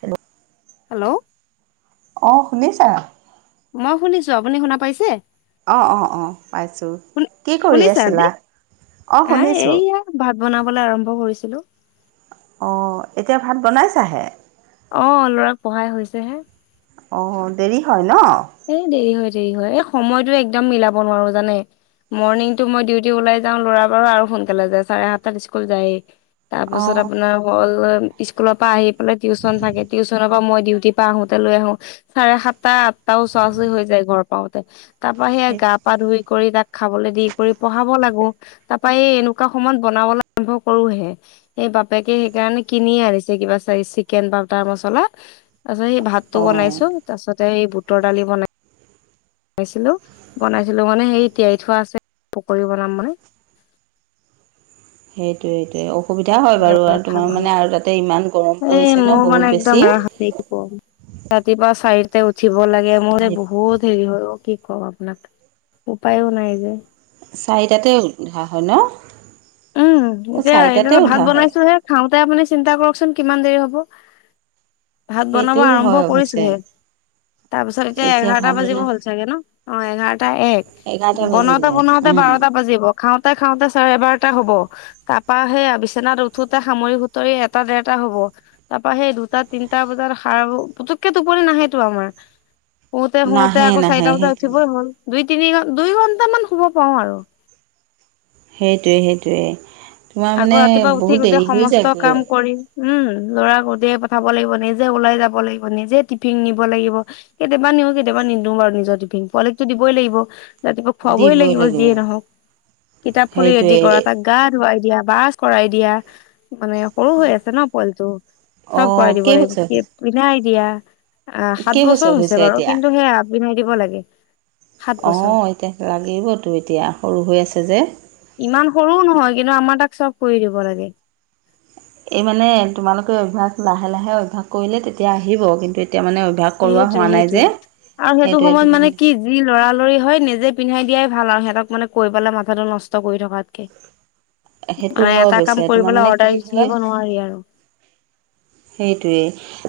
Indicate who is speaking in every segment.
Speaker 1: Hello?
Speaker 2: Hello.
Speaker 1: অঁ শুনিছা?
Speaker 2: মই শুনিছো আপুনি শুনা পাইছে
Speaker 1: অ অ অ পাইছোঁ
Speaker 2: শুনি
Speaker 1: কি কৰি
Speaker 2: শুনিছে আজি
Speaker 1: আছিলা অ
Speaker 2: আহ
Speaker 1: শুনিছোঁ
Speaker 2: এইয়া ভাত বনাবলৈ আৰম্ভ কৰিছিলোঁ।
Speaker 1: অ এতিয়া ভাত বনাইছাহে
Speaker 2: অ ল'ৰাক পঢ়াই হৈছেহে
Speaker 1: অ দেৰি হয় ন?
Speaker 2: এ দেৰি হয় দেৰি হয় এই সময়তো একদম মিলাব নোৱাৰোঁ জানে। মৰ্ণিংটো মই ডিউটি ওলাই যাওঁ, ল'ৰাবোৰ আৰু সোনকালে যায়, চাৰে সাতটাত স্কুল যায়ে তাৰ পাছত
Speaker 1: অঁ
Speaker 2: আপোনাৰ হ'ল স্কুলৰ পৰা আহি পেলাই টিউচন থাকে। টিউচনৰ পৰা মই ডিউটিৰ পৰা আহোঁতে লৈ আহো। চাৰে সাতটা তাৰো ওচৰা-ওচৰি হৈ যায়, ঘৰ পাওঁতে তাৰ পৰা সেইয়া
Speaker 1: সেই
Speaker 2: গা-পা ধুই কৰি, তাক খাবলৈ দি কৰি পঢ়াব লাগো। তাৰাপা এই এনেকুৱা সময়ত বনাবলৈ আৰম্ভ কৰো সে, বাপেকে সেইকাৰণে কিনি আনিছে কিবা চিকেন বা তাৰ মছলা মছলা। তাৰ পিছত সেই ভাতটো
Speaker 1: অঁ।
Speaker 2: বনাইছোঁ, তাৰ পিছতে সেই বুটৰ দালি বনাইছোঁ। বনাইছিলোঁ-বনাইছিলোঁ, মানে সেই তিয়াই থোৱা আছে। পকৰি বনাম মানে
Speaker 1: সেইটোয়ে-সেইটোয়ে অসুবিধা হয়
Speaker 2: এনেকে
Speaker 1: বাৰু,
Speaker 2: বনাই
Speaker 1: আৰু
Speaker 2: খাম
Speaker 1: তোমাৰ মানে আৰু তাতে ইমান গৰম
Speaker 2: এই
Speaker 1: পৰিছে ন
Speaker 2: মোৰ মানে
Speaker 1: বহুত
Speaker 2: একদম
Speaker 1: বেছি।
Speaker 2: ৰাতিপুৱা চাৰিটা তাতে উঠিব লাগে। মোৰ যে
Speaker 1: সেই
Speaker 2: বহুত হেৰি হয় অ, কি কওঁ আপোনাক, উপায়ো নাই যে
Speaker 1: চাৰিটাতে উঠা হয় ন
Speaker 2: উম।
Speaker 1: অঁ
Speaker 2: এতিয়া
Speaker 1: চাৰিটাতে
Speaker 2: এতোলে ভাত
Speaker 1: উঠা হয়।
Speaker 2: বনাইছো হে খাওঁতে তাতে আপুনি চিন্তা কৰকচোন কিমান দেৰি হ'ব। ভাত বনাব
Speaker 1: সেইটোও
Speaker 2: আৰম্ভ
Speaker 1: হয় অৱশ্যে।
Speaker 2: কৰিছোহে তাৰ পিছত এতিয়া এঘাৰটা
Speaker 1: ভাত
Speaker 2: বাজিব
Speaker 1: বনোৱা
Speaker 2: হ'ল চাগে ন, অ, এঘাৰটা-এক
Speaker 1: এঘাৰটা বাজিলে।
Speaker 2: বনাওতে-বনাওতে
Speaker 1: উম।
Speaker 2: বাৰটা বাজিব। খাওঁতে-খাওঁতে চাৰে বাৰ তে হব। তাৰপা সেই আ বিচনাত উঠোতে সামৰি সুতৰি এটা, দেৰটা হব। তাৰাপা সেই দুটা, তিনিটা বজাত সাৰ, পুতুককে টোপনি নাহেইতো আমাৰ শুতে-শুতে
Speaker 1: নাহে
Speaker 2: আকৌ
Speaker 1: নাহে
Speaker 2: চাৰিটা বজাত
Speaker 1: সেইটোৱে।
Speaker 2: উঠিবই হ'ল। দুই- তিনি, দুই ঘণ্টামান শুব পাওঁ আৰু-
Speaker 1: সেইটোৱে-সেইটোৱে
Speaker 2: আকৌ ৰাতিপুৱা উঠি গোটেই সমস্ত কাম কৰি। উম- ল'ৰা উলিয়াই পঠাব লাগিব, নিজে ওলাই যাব লাগিব, নিজে টিফিন নিব লাগিব। কেতিয়াবা নিও কেতিয়াবা- নিদিওঁ বাৰু নিজৰ টিফিন পোৱালিতো দিবই লাগিব। ৰাতিপুৱা খুৱাবই লাগিব যিয়ে নহওক, কিতাপ ফুলি ৰেডি কৰা,
Speaker 1: সেইটোৱে
Speaker 2: তাক গা ধুৱাই দিয়া বাছ কৰাই দিয়া মানে সৰু হৈ আছে ন পোৱালীটো,
Speaker 1: অ
Speaker 2: চব কৰাই দিব লাগিব
Speaker 1: কেইবছৰ হৈছে
Speaker 2: পিন্ধাই দিয়া আহ সাত বছৰ
Speaker 1: কেইবছৰ
Speaker 2: হৈছে বাৰু
Speaker 1: এতিয়া
Speaker 2: কিন্তু সেই আ পিন্ধাই দিব লাগে। সাত
Speaker 1: অ
Speaker 2: বছৰ
Speaker 1: এতিয়া লাগিবতো এতিয়া সৰু হৈ আছে যে।
Speaker 2: ইমান সৰু নহয়, কিন্তু আমাৰ তাক চব কৰি দিব লাগে।
Speaker 1: এই মানে তোমালোকে অভ্যাস লাহে-লাহে অভ্যাস কৰিলে তেতিয়া আহিব। কিন্তু এতিয়া মানে অভ্যাস কৰোৱা হোৱা নাই যে
Speaker 2: সেইটোৱে-সেইটোৱে আৰু সেইটো
Speaker 1: সেইটোৱে
Speaker 2: সময়ত
Speaker 1: তুমি
Speaker 2: মানে কি যি লৰালৰি হয়, নিজে পিন্ধাই দিয়াই ভাল আৰু সিহঁতক মানে কৈ পেলাই, মাথাটো নষ্ট কৰি থকাতকে
Speaker 1: সেইটো
Speaker 2: মানে
Speaker 1: হয়
Speaker 2: এটা
Speaker 1: অৱশ্যে
Speaker 2: কাম
Speaker 1: তোমাৰ
Speaker 2: কৰিবলৈ
Speaker 1: মানে কি
Speaker 2: অৰ্ডাৰ দি থাকিব নোৱাৰি আৰু।
Speaker 1: সেইটোৱে,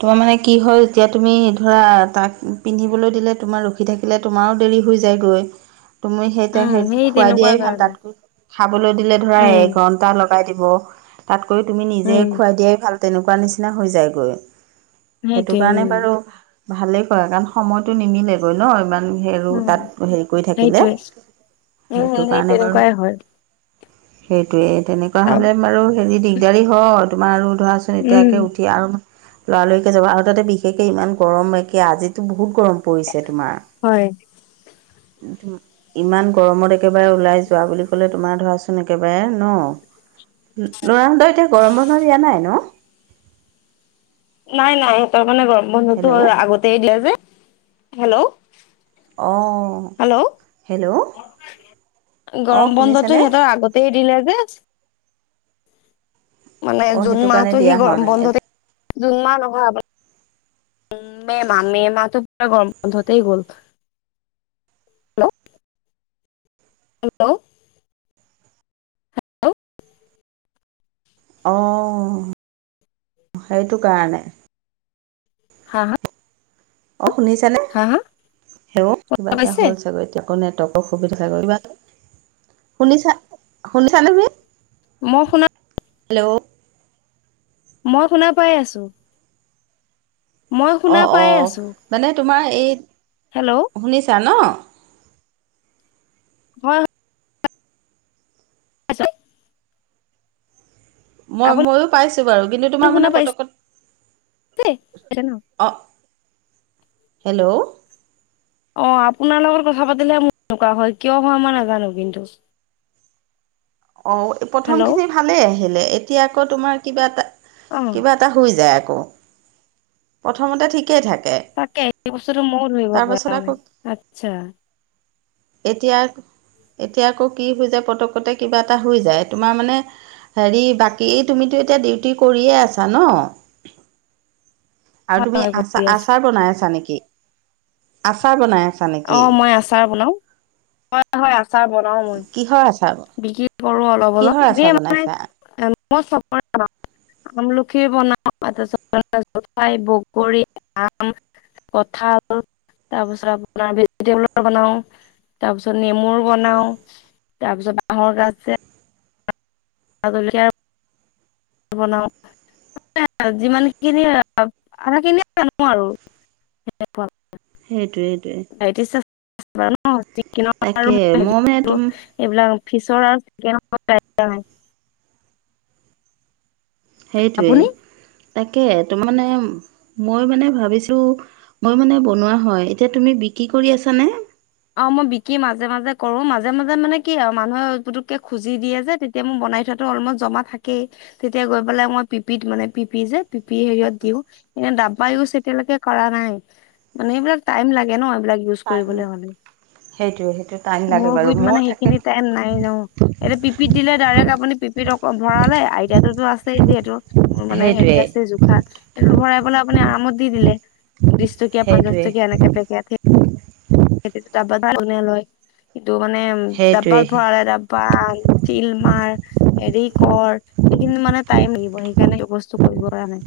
Speaker 1: তোমাৰ মানে কি হয় এতিয়া তুমি ধৰা, তাক পিন্ধিবলৈ দিলে তোমাৰ ৰখি থাকিলে, তোমাৰো দেৰি হৈ যায় গৈ তুমি সেইতা,
Speaker 2: উম
Speaker 1: সেইটো
Speaker 2: সেই
Speaker 1: খুৱাই
Speaker 2: তেনেকুৱা
Speaker 1: দিয়াই ভাল
Speaker 2: কাৰণে
Speaker 1: তাতকৈ, খাবলৈ দিলে ধৰা
Speaker 2: উম
Speaker 1: এঘন্টা লকে বজাই দিব, তাতকৈ তুমি নিজে
Speaker 2: উম
Speaker 1: খুৱাই দিয়াই ভাল। তেনেকুৱা নিচিনা হৈ যায়গৈ সেইটো
Speaker 2: সেইটোৱে
Speaker 1: কাৰণে বাৰু
Speaker 2: উম
Speaker 1: ভালেই কয়, কাৰণ সময়টো নিমিলেগৈ ন, ইমান হেৰৌ,
Speaker 2: উম
Speaker 1: তাত হেৰি কৰি থাকিলে।
Speaker 2: সেইটোৱে
Speaker 1: সেইটো
Speaker 2: উম সেই
Speaker 1: কাৰণে বাৰু
Speaker 2: তেনেকুৱাই হয়
Speaker 1: সেইটোয়ে, তেনেকুৱা হ'লে বাৰু হেৰি দিগদাৰি হয়। তোমাৰ আৰু ধৰাচোন
Speaker 2: উম
Speaker 1: এতিয়াকে লৰালৰিকে যাব। আৰু তাতে বিশেষকে ইমান গৰম একে আজিটো বহুত গৰম পৰিছে তোমাৰ
Speaker 2: হয়
Speaker 1: কিন্তু ইমান গৰমত একেবাৰে ওলাই যোৱা বুলি ক'লে, তোমাৰ ধৰাচোন একেবাৰে ন লৰাহঁতৰ এতিয়া গৰম বন্ধৰ দিয়া নাই ন?
Speaker 2: নাই-নাই সিহঁতৰ মানে গৰম বন্ধতো
Speaker 1: হেল্ল'
Speaker 2: আগতেই দিলে যে। হেল্ল'
Speaker 1: অ'হ,
Speaker 2: হেল্ল'
Speaker 1: হেল্ল' অঁ
Speaker 2: গৰম বন্ধতো
Speaker 1: শুনিছেনে
Speaker 2: সিহঁতৰ আগতেই দিলে যে মানে
Speaker 1: অঁ
Speaker 2: জুন
Speaker 1: সেইটো কাৰণে
Speaker 2: মাহতো সি
Speaker 1: দিয়া হোৱা
Speaker 2: গৰম
Speaker 1: নাই
Speaker 2: বন্ধতে, জুন মাহ নহয় মে মাহ মে মাহ পুৰা গৰম বন্ধতেই গ'ল। Hello hello? হেল্ল'
Speaker 1: অ, সেইটো কাৰণে।
Speaker 2: হা হা!
Speaker 1: অহ শুনিছানে?
Speaker 2: হা হা
Speaker 1: হেল্ল কিবা
Speaker 2: শুনা
Speaker 1: এটা
Speaker 2: পাইছে
Speaker 1: হ'ল চাগৈ এতিয়া? কৌ নেটকৰ সুবিধা চাব [inaudible] শুনিছা শুনিছা নে তুমি?
Speaker 2: মই শুনা
Speaker 1: হেল্ল'!
Speaker 2: মই শুনা পাই আছো। মই শুনা
Speaker 1: অহ
Speaker 2: পাই
Speaker 1: অহ,
Speaker 2: আছো
Speaker 1: মানে তোমাৰ এই
Speaker 2: হেল্ল'
Speaker 1: শুনিছা ন?
Speaker 2: হয় আচ্ছা।
Speaker 1: মই
Speaker 2: আপুনি
Speaker 1: ময়ো পাইছো পাইছো বাৰু কিন্তু তোমাৰ
Speaker 2: শুনা
Speaker 1: মানে
Speaker 2: পাইছে
Speaker 1: পতকত
Speaker 2: পাইছে ন
Speaker 1: অহ। হেল্ল'!
Speaker 2: অহ আপোনাৰ লগত কথা পাতিলে মোৰ এনেকুৱা হয় কিয় হয় মই নাজানো কিন্তু?
Speaker 1: অহ
Speaker 2: হেল্ল'
Speaker 1: প্ৰথমখিনি ভালে আহিলে এতিয়া আকৌ তোমাৰ কিবা এটা
Speaker 2: অ
Speaker 1: কিবা এটা হৈ যায় আকৌ। প্ৰথমতে ঠিক
Speaker 2: তাকে এই বস্তু মো ধৰিব
Speaker 1: তাৰপাছত
Speaker 2: পৰা
Speaker 1: আকৌ
Speaker 2: নাই, আচ্ছা।
Speaker 1: এতিয়া, এতিয়া আকৌ কি হৈ যায় পতকতে কিবা এটা হৈ যায় তোমাৰ মানে হেৰি বাকী তুমিতো এতিয়া ডিউটি কৰিয়ে আছা ন? আৰু
Speaker 2: হয়
Speaker 1: তুমি
Speaker 2: হয়
Speaker 1: আচা
Speaker 2: কৰি আছো
Speaker 1: -আচাৰ বনাই আছা নেকি? আচাৰ বনাই আছা নেকি?
Speaker 2: অহ মই আচাৰ বনাও, হয় হয় আচাৰ বনাও মই।
Speaker 1: কিহৰ আচাৰ
Speaker 2: বিক্ৰী কৰোঁ অলপ
Speaker 1: কিহৰ
Speaker 2: অলপ দিয়ে
Speaker 1: আচাৰ
Speaker 2: মাই
Speaker 1: বনাইছা?
Speaker 2: মানে মই চ [inaudible] আমলখি বনাও জলফাই বগৰী আম কঁঠাল তাৰপিছত আপোনাৰ ভেজিটেবলৰ বনাও তাৰ পিছত নেমুৰ বনাও তাৰপিছত বাহৰ গাজ আৰু জলকীয়া বনাওঁ যিমানখিনি আধাখিনিয়ে জানো আৰু তেনেকুৱাও।
Speaker 1: সেইটোৱে সেইটোৱে।
Speaker 2: এইবাৰ ন কিনক আৰু
Speaker 1: তাকে
Speaker 2: মই
Speaker 1: মানে তুম
Speaker 2: এইবিলাক ফিছৰ আৰু চিকেনৰকত পায় হয়।
Speaker 1: সেইটোৱে। তাকে তো মানে মই মানে ভাবিছো মই মানে বনোৱা হয়, এতিয়া তুমি বি বিক্ৰী কৰি আছানে?
Speaker 2: অহ মই বিকি মাজে মাজে কৰো মাজে মাজে মানে কি আৰু মানুহে পুতুককে খুজি দিয়ে যে তেতিয়া মোৰ বনাই থোৱাতো অলমষ্ট জমা থাকেই, তেতিয়া গৈ পেলাই মই পিপিত মানে পিপি যে পিপি হেৰিয়ত দিওঁ। এ ডাবা ইউজ এতিয়ালৈকে কৰা নাই, মানে এইবিলাক টাইম লাগে ন এইবিলাক ইউজ
Speaker 1: টাইম
Speaker 2: কৰিবলে হলে।
Speaker 1: সেইটোৱে সেইটো টাইম লাগে
Speaker 2: মোৰ
Speaker 1: বাৰু
Speaker 2: গুৰিত
Speaker 1: মই
Speaker 2: মানে
Speaker 1: তাকে
Speaker 2: সেইখিনি টাইম নাই ন? এতিয়া পিপিত দিলে ডাৰে তাতে আপুনি পিপিতক ভৰালে, আইডিয়াটো তো আছে যিহেতু মানে হেৰি
Speaker 1: সেইটোৱে
Speaker 2: আছে জোখা সে ভৰাই পলে আপুনি আৰামত দি দিলে, বিশ টকীয়া -পঞ্চাশ
Speaker 1: সেইটোৱে
Speaker 2: টকীয়া এনেকে পেকেট। সেইটো তাপা কোনে লয়। এইটো মানে ডাবা
Speaker 1: সেইটোৱে
Speaker 2: ভৰালে ডাবা চিল মাৰ হেৰি কৰ, সেইখিনি মানে টাইম লাগিব সেইকাৰণে সেই বস্তু কৰিব পৰা নাই।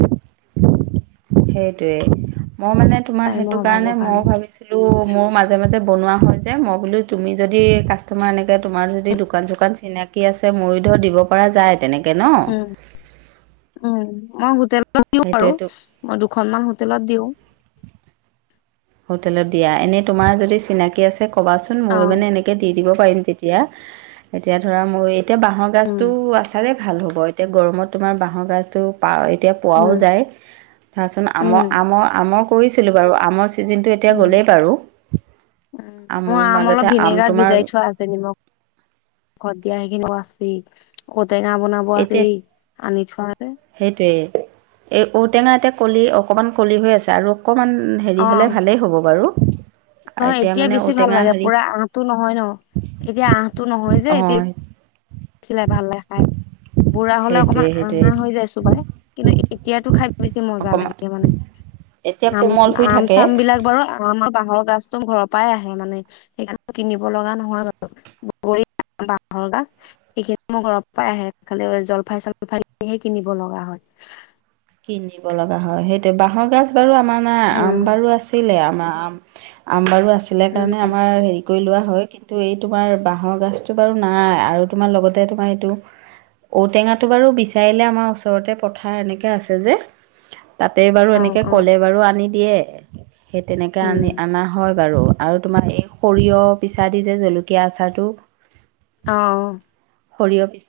Speaker 1: সেইটোৱেই, মই মানে তোমাৰ
Speaker 2: টাইমৰ
Speaker 1: সেইটো কাৰণে
Speaker 2: অভাৱৰ
Speaker 1: মই ভাবিছিলো মোৰ মাজে মাজে বনোৱা হয় যে মই বোলো তুমি যদি কাষ্টামাৰ এনেকে তোমাৰ যদি দোকান -চোকান চিনাকি আছে, ময়ো ধৰ দিব পাৰা যায় তেনেকে ন।
Speaker 2: উম উম মই হোটেলত দিও বাৰু আৰু
Speaker 1: সেইটোৱেতো
Speaker 2: মই দুখনমান হোটেলত দিওঁ।
Speaker 1: হোটেলত দিয়া এনে তোমাৰ যদি চিনাকি আছে কবাচোন
Speaker 2: অ
Speaker 1: মোৰ মানে এনেকে দি। দিব পাৰিম তেতিয়া। এতিয়া ধৰা মোৰ এতিয়া বাঁহৰ গাজতো
Speaker 2: উম
Speaker 1: আচাৰেই ভাল হ'ব এতিয়া গৰমত তোমাৰ বাঁহৰ গাজতো পা। এতিয়া পোৱাও
Speaker 2: উম
Speaker 1: যায় আচোন আম
Speaker 2: উম
Speaker 1: আম আম কৈছিলো বাৰো আম। জিনতু এতিয়া গ'লেই বাৰু।
Speaker 2: উ মো
Speaker 1: আমৰ
Speaker 2: আম অলপ
Speaker 1: মাজতে
Speaker 2: ভিনেগাৰত
Speaker 1: তোমাৰ
Speaker 2: ভিজাই থোৱা আছে নিমখ খত। এতিয়া সেইখিনিও আছেই ঔটেঙা বনাব
Speaker 1: এতিয়া
Speaker 2: আছেই আনি থোৱা যে।
Speaker 1: সেইটোৱেই এই ঔটেঙা এতে কলি অকমান কলি হৈ আছে আৰু অকণমান হেৰি
Speaker 2: অ
Speaker 1: হ'লে ভালেই হ'ব বাৰু।
Speaker 2: নহয় এতিয়া
Speaker 1: মানে
Speaker 2: বেছি ভাল
Speaker 1: ঔটেঙা
Speaker 2: লাগে
Speaker 1: হেৰি
Speaker 2: পুৰা আহটো নহয় ন এতিয়া আহটো নহয় যে এতিয়া।
Speaker 1: অঁ
Speaker 2: কিলে ভাল লাগে খাই বুঢ়া হ'লে অকমান
Speaker 1: সেইটোৱে সেইটোৱে
Speaker 2: আহা হৈ যায় চুবায় কিন্তু এতিয়া তো খাই। বেছি মজা
Speaker 1: অকণমান
Speaker 2: লাগে মানে
Speaker 1: এতিয়া
Speaker 2: আম
Speaker 1: কোমল হৈ
Speaker 2: আম
Speaker 1: থাকে
Speaker 2: চাম বিলাক বাৰো আমাৰ বাঁহৰ গাছ। একদম ঘৰৰ পৰাই আহে মানে সেইকাৰণ কিনিব লগা নহয় বাৰো বগৰী বাঁহৰ গাজ। সেইখিনি মোৰ
Speaker 1: কিনিব লগা হয় সেইটো বাঁহৰ গাজ বাৰু আমাৰ নাই আম
Speaker 2: উম
Speaker 1: বাৰো আছিলে আম। আ আম বাৰু আছিলে কাৰণে
Speaker 2: উম
Speaker 1: আমাৰ হেৰি কৰি লোৱা। হয় কিন্তু এই তোমাৰ বাঁহৰ গাজটো বাৰু নাই আৰু তোমাৰ লগতে তোমাৰ এইটো। ঔটেঙাটো বাৰু বিচাৰিলে আমাৰ ওচৰতে পথাৰ এনেকে আছে। যে তাতে বাৰু
Speaker 2: অ
Speaker 1: এনেকে
Speaker 2: অ
Speaker 1: ক'লে বাৰু আনি দিয়ে। সেই তেনেকৈ
Speaker 2: উম
Speaker 1: আনি আনা হয়। বাৰু আৰু তোমাৰ এই সৰিয়ঁহ পিছা দি যে জলকীয়া আচাৰটো।
Speaker 2: অ অ।
Speaker 1: সৰিয়ঁহ পিছ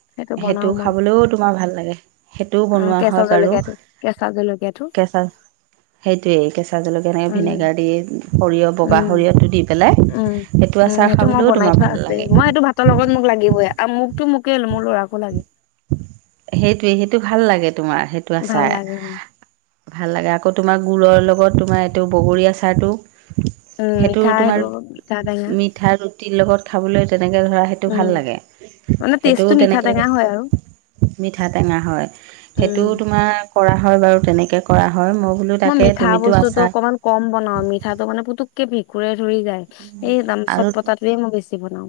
Speaker 1: সেইটো খাবলৈও তোমাৰ ভাল লাগে। সেইটোও
Speaker 2: অ
Speaker 1: বনোৱা
Speaker 2: কেঁচা
Speaker 1: হয় বাৰু
Speaker 2: জলকীয়াটো কেঁচা জলকীয়াটো
Speaker 1: কেঁচা। সেইটোৱেই কেঁচা জলকীয়া এনেকে
Speaker 2: উম
Speaker 1: ভিনেগাৰ দি সৰিয়ঁহ বগা
Speaker 2: উম,
Speaker 1: সৰিয়ঁহটো দি
Speaker 2: উম,
Speaker 1: পেলাই। সেইটো
Speaker 2: উম
Speaker 1: আচাৰ
Speaker 2: হেইটো মই
Speaker 1: খাবলৈও
Speaker 2: বনাই
Speaker 1: তোমাৰ
Speaker 2: থোৱা
Speaker 1: ভাল
Speaker 2: আছেই
Speaker 1: লাগে
Speaker 2: মই এইটো ভাতৰ লগত মোক লাগিবই আৰু মোকতো মোকেই মোৰ ল'ৰাকো লাগে।
Speaker 1: সেইটোৱে সেইটো ভাল লাগে তোমাৰ সেইটো
Speaker 2: ভাল
Speaker 1: আছাৰ।
Speaker 2: লাগে অ,
Speaker 1: ভাল লাগে আকৌ তোমাৰ গুুৰৰ লগত তোমাৰ এইটো বগৰী আচাৰটো।
Speaker 2: উম,
Speaker 1: সেইটো
Speaker 2: মিঠা
Speaker 1: তোমাৰ
Speaker 2: মিঠা টেঙা
Speaker 1: মিঠা ৰুটিৰ লগত খাবলৈ তাতে। তেনেকৈ ধৰা সেইটো
Speaker 2: উম,
Speaker 1: ভাল লাগে
Speaker 2: মানে
Speaker 1: সেইটো
Speaker 2: টেষ্টটো মিঠা
Speaker 1: তেনেকে।
Speaker 2: টেঙা হয় আৰু
Speaker 1: মিঠা টেঙা হয়
Speaker 2: উম,
Speaker 1: সেইটোও তোমাৰ কৰা হয় বাৰু তেনেকে কৰা হয়। বোলো
Speaker 2: মই
Speaker 1: তাকে
Speaker 2: মিঠা
Speaker 1: তুমিতো
Speaker 2: বস্তুটো
Speaker 1: আছা
Speaker 2: অকনমান কম বনাও মিঠাটো মানে পুতুক। কি ভেকুৰে ধৰি যায় এই তাম চৎ
Speaker 1: আৰু
Speaker 2: পতাটোৱে মই বেছি বনাও।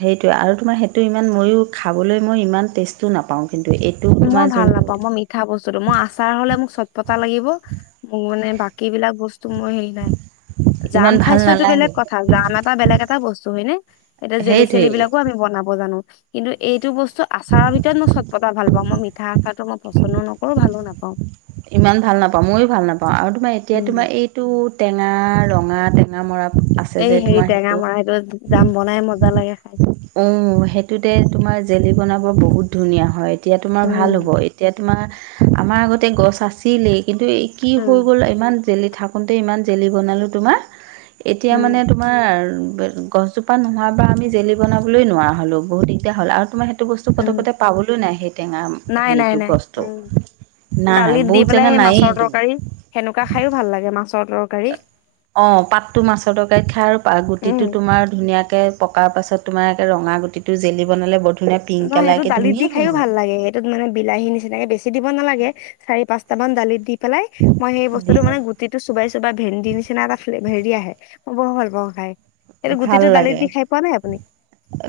Speaker 1: সেইটোৱে আৰু তোমাৰ সেইটো ইমান মইয়ো খাবলৈ মই ইমান টেষ্টও নাপাওঁ। কিন্তু এইটো
Speaker 2: মই
Speaker 1: তোমাৰ
Speaker 2: ভাল
Speaker 1: যোনটো
Speaker 2: নাপাওঁ মই মিঠা বস্তুটো আচাৰ হ'লে মোক চব। পতা লাগিব মানে বাকী বিলাক বস্তু। হেতো মই হেৰি নাই জাম
Speaker 1: ইমান ভাল
Speaker 2: খাইছো এইটো বেলেগ
Speaker 1: নালাগে
Speaker 2: কথা জাম এটা বেলেগ এটা বস্তু হয় নে। এতিয়া জেলি -চেলি
Speaker 1: সেইটোৱেই
Speaker 2: বিলাকো আমি বনাব জানো কিন্তু এইটো বস্তু আচাৰৰ ভিতৰত মই চত পতা ভাল প। মই মিঠাঁ আচাটো মই পচন্দ নকৰোঁ ভালো নাপাওঁ।
Speaker 1: ইমান ভাল নাপাওঁ মইয়ো ভাল নাপাওঁ আৰু তোমাৰ এতিয়া
Speaker 2: উম,
Speaker 1: তোমাৰ এইটো টেঙা ৰং। উঙা তেঙা মৰা। আছে
Speaker 2: এই
Speaker 1: যে
Speaker 2: হেৰি
Speaker 1: তোমাৰ
Speaker 2: টেঙা
Speaker 1: সেইটো
Speaker 2: মৰাটো যাম বনাই মজা লাগে খাই।
Speaker 1: উম সেইটোতে তোমাৰ জেলি বনাব। বহুত ধুনীয়া হয় এতিয়া তোমাৰ ভাল হ'ব
Speaker 2: উম
Speaker 1: এতিয়া তোমাৰ আমাৰ আগতে গছ আছিলেই। কিন্তু এই কি
Speaker 2: উম
Speaker 1: হৈ গ'ল ইমান জেলি থাকোঁতে ইমান জেলি বনালোঁ তোমাৰ এতিয়া
Speaker 2: উম
Speaker 1: মানে তোমাৰ গছজোপা নোহোৱাৰ পৰা আমি জেলি বনাবলৈ নোৱাৰা হলো বহুত দিগদাৰ হ'ল আৰু তোমাৰ টো বস্তু কত
Speaker 2: উম
Speaker 1: কতে পাবলৈও নাই সেই টেঙা আম
Speaker 2: নাই নাই
Speaker 1: হেৰিতো
Speaker 2: নাই
Speaker 1: গছটো নাই বহুত
Speaker 2: বলে
Speaker 1: জেগা নায়েই
Speaker 2: মাছৰ
Speaker 1: তোমাৰ।
Speaker 2: তৰকাৰী হেনেকোৱা খাই ভাল লাগে মাছৰ তৰকাৰী
Speaker 1: অ পাতটো মাছৰ তৰকাৰীত খাই আৰু প
Speaker 2: উম
Speaker 1: গুটিটো তোমাৰ ধুনীয়া এ পকাৰ পাছত তোমাৰে ৰঙা গুটিটো জেলি বনালে বহু
Speaker 2: নহ সেইটো দালিত দি খায়ো ভাল লাগে সেইটোত মানে বিলাহী নিচিনাকে বেছি দিব নালাগে চাৰি পাঁচ কটামান দালিত দি পেল মই সেই
Speaker 1: দি
Speaker 2: বস্তুটো মান গুটিতো চুবাই। বা ভেন্দি নিচিনা এটা ফে হেৰি আহে মই বৰ ভাল পাওঁ খাই। এইটো
Speaker 1: ভাল
Speaker 2: গুটিটো দালিত
Speaker 1: লাগে
Speaker 2: দি খাই পোৱা নাই আপুনি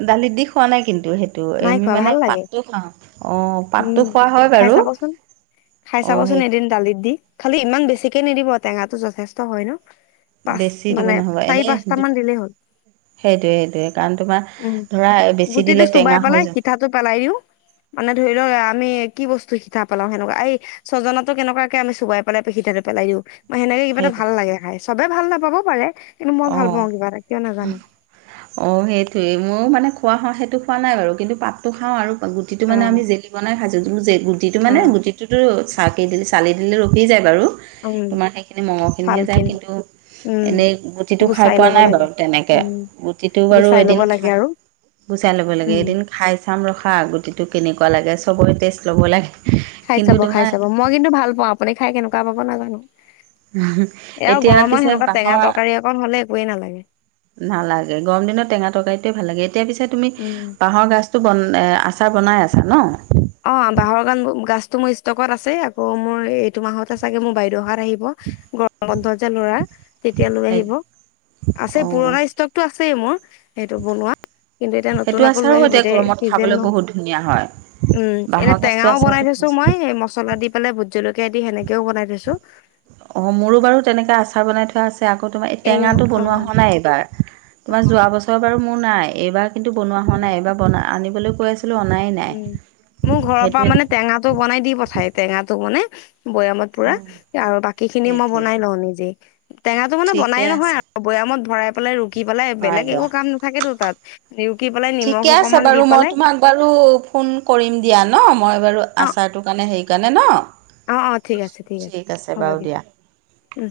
Speaker 1: দালিত দি খোৱা নাই কিন্তু সেই। টো
Speaker 2: নাই
Speaker 1: এমি
Speaker 2: খোৱা
Speaker 1: মানে
Speaker 2: ভাল লাগে
Speaker 1: পাতটো খাওঁ অ পাতটো
Speaker 2: উম
Speaker 1: খোৱা হয়
Speaker 2: খাই
Speaker 1: বাৰু
Speaker 2: চাবচোন খাই
Speaker 1: অ
Speaker 2: চাবচোন
Speaker 1: সেই
Speaker 2: এদিন দালিত দি খালি ইমান বেছিকে নিদিব টেঙাটো যথেষ্ট হয় ন। পাঁচ
Speaker 1: বেছি
Speaker 2: মানে চাৰি পাঁচট মান দিলেই হ'ল।
Speaker 1: সেইটোয়ে সেইটোয়ে কাৰণ তোমাৰ
Speaker 2: উম
Speaker 1: ধৰা বেছি
Speaker 2: গুটিটো
Speaker 1: দিলে।
Speaker 2: চুবাই
Speaker 1: টেঙা হৈ
Speaker 2: পেলাই
Speaker 1: যায়
Speaker 2: সিঠাটো পেলাই দিও মানে ধৰি লওক আমি কি বস্তু সিতা পেলাও হেনেকুৱা এই ছজনাতো কেনেকুৱাকে আমি চোবাই পেলাই সিতাতো পেলাই দিওঁ। হেনেকে কিবা এটা
Speaker 1: সেইটো
Speaker 2: ভাল লাগে খাই চবে ভাল নাপাবও পাৰে। কিন্তু মই
Speaker 1: অ
Speaker 2: ভাল পাওঁ কিবা এটা কিয় নাজানো
Speaker 1: অহ সেইটোৱেই। মই মানে খোৱা খাওঁ সেইটো খোৱা নাই বাৰু কিন্তু পাতটো খাওঁ আৰু গুটি
Speaker 2: অ
Speaker 1: মানে আমি জেলি বনাই খাইছোঁ যোন গুটিটো
Speaker 2: অ
Speaker 1: মানে গুটিটোতো। আকি চাহি দিলে চালি দিলে ৰখি যায় বাৰু
Speaker 2: উম
Speaker 1: তোমাৰ সেইখিনি মংহ
Speaker 2: ছাল
Speaker 1: খিনিহে যায়
Speaker 2: খিনি
Speaker 1: কিন্তু
Speaker 2: উম
Speaker 1: এনেই গো গুটিটো খাই
Speaker 2: গুচাই
Speaker 1: পোৱা
Speaker 2: লব
Speaker 1: নাই
Speaker 2: লাগে
Speaker 1: বাৰু তেনেকে
Speaker 2: উম
Speaker 1: গুটিটো বাৰু
Speaker 2: গুচাই
Speaker 1: এদিন
Speaker 2: লব লাগে
Speaker 1: খাই।
Speaker 2: আৰু
Speaker 1: গুচাই লব লাগে
Speaker 2: উম
Speaker 1: এদিন খাই চাম ৰখা গুটিটো কেনেকুৱা লাগে চবৰে টেষ্ট লব লাগে।
Speaker 2: খাই
Speaker 1: কিন্তু
Speaker 2: চাব খাই
Speaker 1: তোমাৰ
Speaker 2: চাব মই কিন্তু ভাল পাওঁ আপুনি খাই কেনেকুৱা পাব নাজানো।
Speaker 1: উ হু
Speaker 2: এয়া
Speaker 1: এতিয়া
Speaker 2: গৰমত
Speaker 1: পিছে
Speaker 2: সেনেকুৱা টেঙা
Speaker 1: বাহৰ।
Speaker 2: তৰকাৰী অকন হলে একোৱেই নালাগে
Speaker 1: নালাগে গৰম দিনত টেঙা তৰকাৰিটোয়ে ভাল লাগে এতিয়া পিছে তুমি
Speaker 2: উম
Speaker 1: বাহৰ গাছ বন আচাৰ বনাই আছা ন
Speaker 2: অ বাঁহৰ গান গাছতটো মোৰ ষ্টকত আছে আকৌ মোৰ এইটো মাহতে চাগে মোৰ বাইদেউহাত। আহিব গৰমত যে ল'ৰা তেতিয়া লৈ আহিব
Speaker 1: অ
Speaker 2: আছে পুৰণা ষ্টকতটো আছে। আচে মোৰ। সেইটো বনোৱা কিন্তু এতিয়া নতুন
Speaker 1: সেইটো
Speaker 2: আকৌ লৈ
Speaker 1: আচাৰো
Speaker 2: আহিব এতিয়া
Speaker 1: গৰমত
Speaker 2: চিজেন
Speaker 1: খাবলৈ
Speaker 2: নো।
Speaker 1: বহুত ধুনীয়া হয়
Speaker 2: উম এনে
Speaker 1: বাঁহৰ গাজটো
Speaker 2: টেঙাও বনাই
Speaker 1: আচাৰটো
Speaker 2: থৈছো মই মছলা দি। পালে ভোট জলকীয়া দি হেনেকেও বনাই থৈছো।
Speaker 1: অ মোৰো বাৰু তেনেকে আচাৰ বনাই থোৱা আছে। আকৌ তোমাৰ এই
Speaker 2: এনেও
Speaker 1: টেঙাটো
Speaker 2: অ
Speaker 1: বনোৱা হোৱা নাই এইবাৰ
Speaker 2: অ
Speaker 1: তোমাৰ যোৱা বছৰ বাৰু মোৰ নাই এইবাৰ। কিন্তু বনোৱা হোৱা নাইব বন আনিবলৈ কৈ আছে।
Speaker 2: উ মোৰ ঘৰৰ পৰা মানে টেঙাটো বনাই দি পঠাই টেঙাটো মানে বৈয়ামত
Speaker 1: অ
Speaker 2: পুৰা আৰু বাকী খিনি মই
Speaker 1: সেইটোৱে
Speaker 2: বনাই লওঁ নিজেই টেঙাটো মানে
Speaker 1: ঠিকে
Speaker 2: বনাই নহয়
Speaker 1: আছে
Speaker 2: আৰু বৈয়ামত ভৰাই পেলাই ৰু ৰুকি পেলাই
Speaker 1: হয়
Speaker 2: বেলেগ একো
Speaker 1: লোৱা
Speaker 2: কাম নাথাকেতো তাত ৰুকি পেলাই নিমখ
Speaker 1: ঠিকে আছে
Speaker 2: অকমান দি
Speaker 1: বাৰু মই
Speaker 2: পেলাই।
Speaker 1: তোমাক বাৰু ফোন কৰিম দিয়া ন মই বাৰু
Speaker 2: অ',
Speaker 1: আচাৰটোৰ কাৰণে সেইকাৰণে ন
Speaker 2: অ অ ঠিক আছে ঠিক আছে হ'ব দিয়া উম।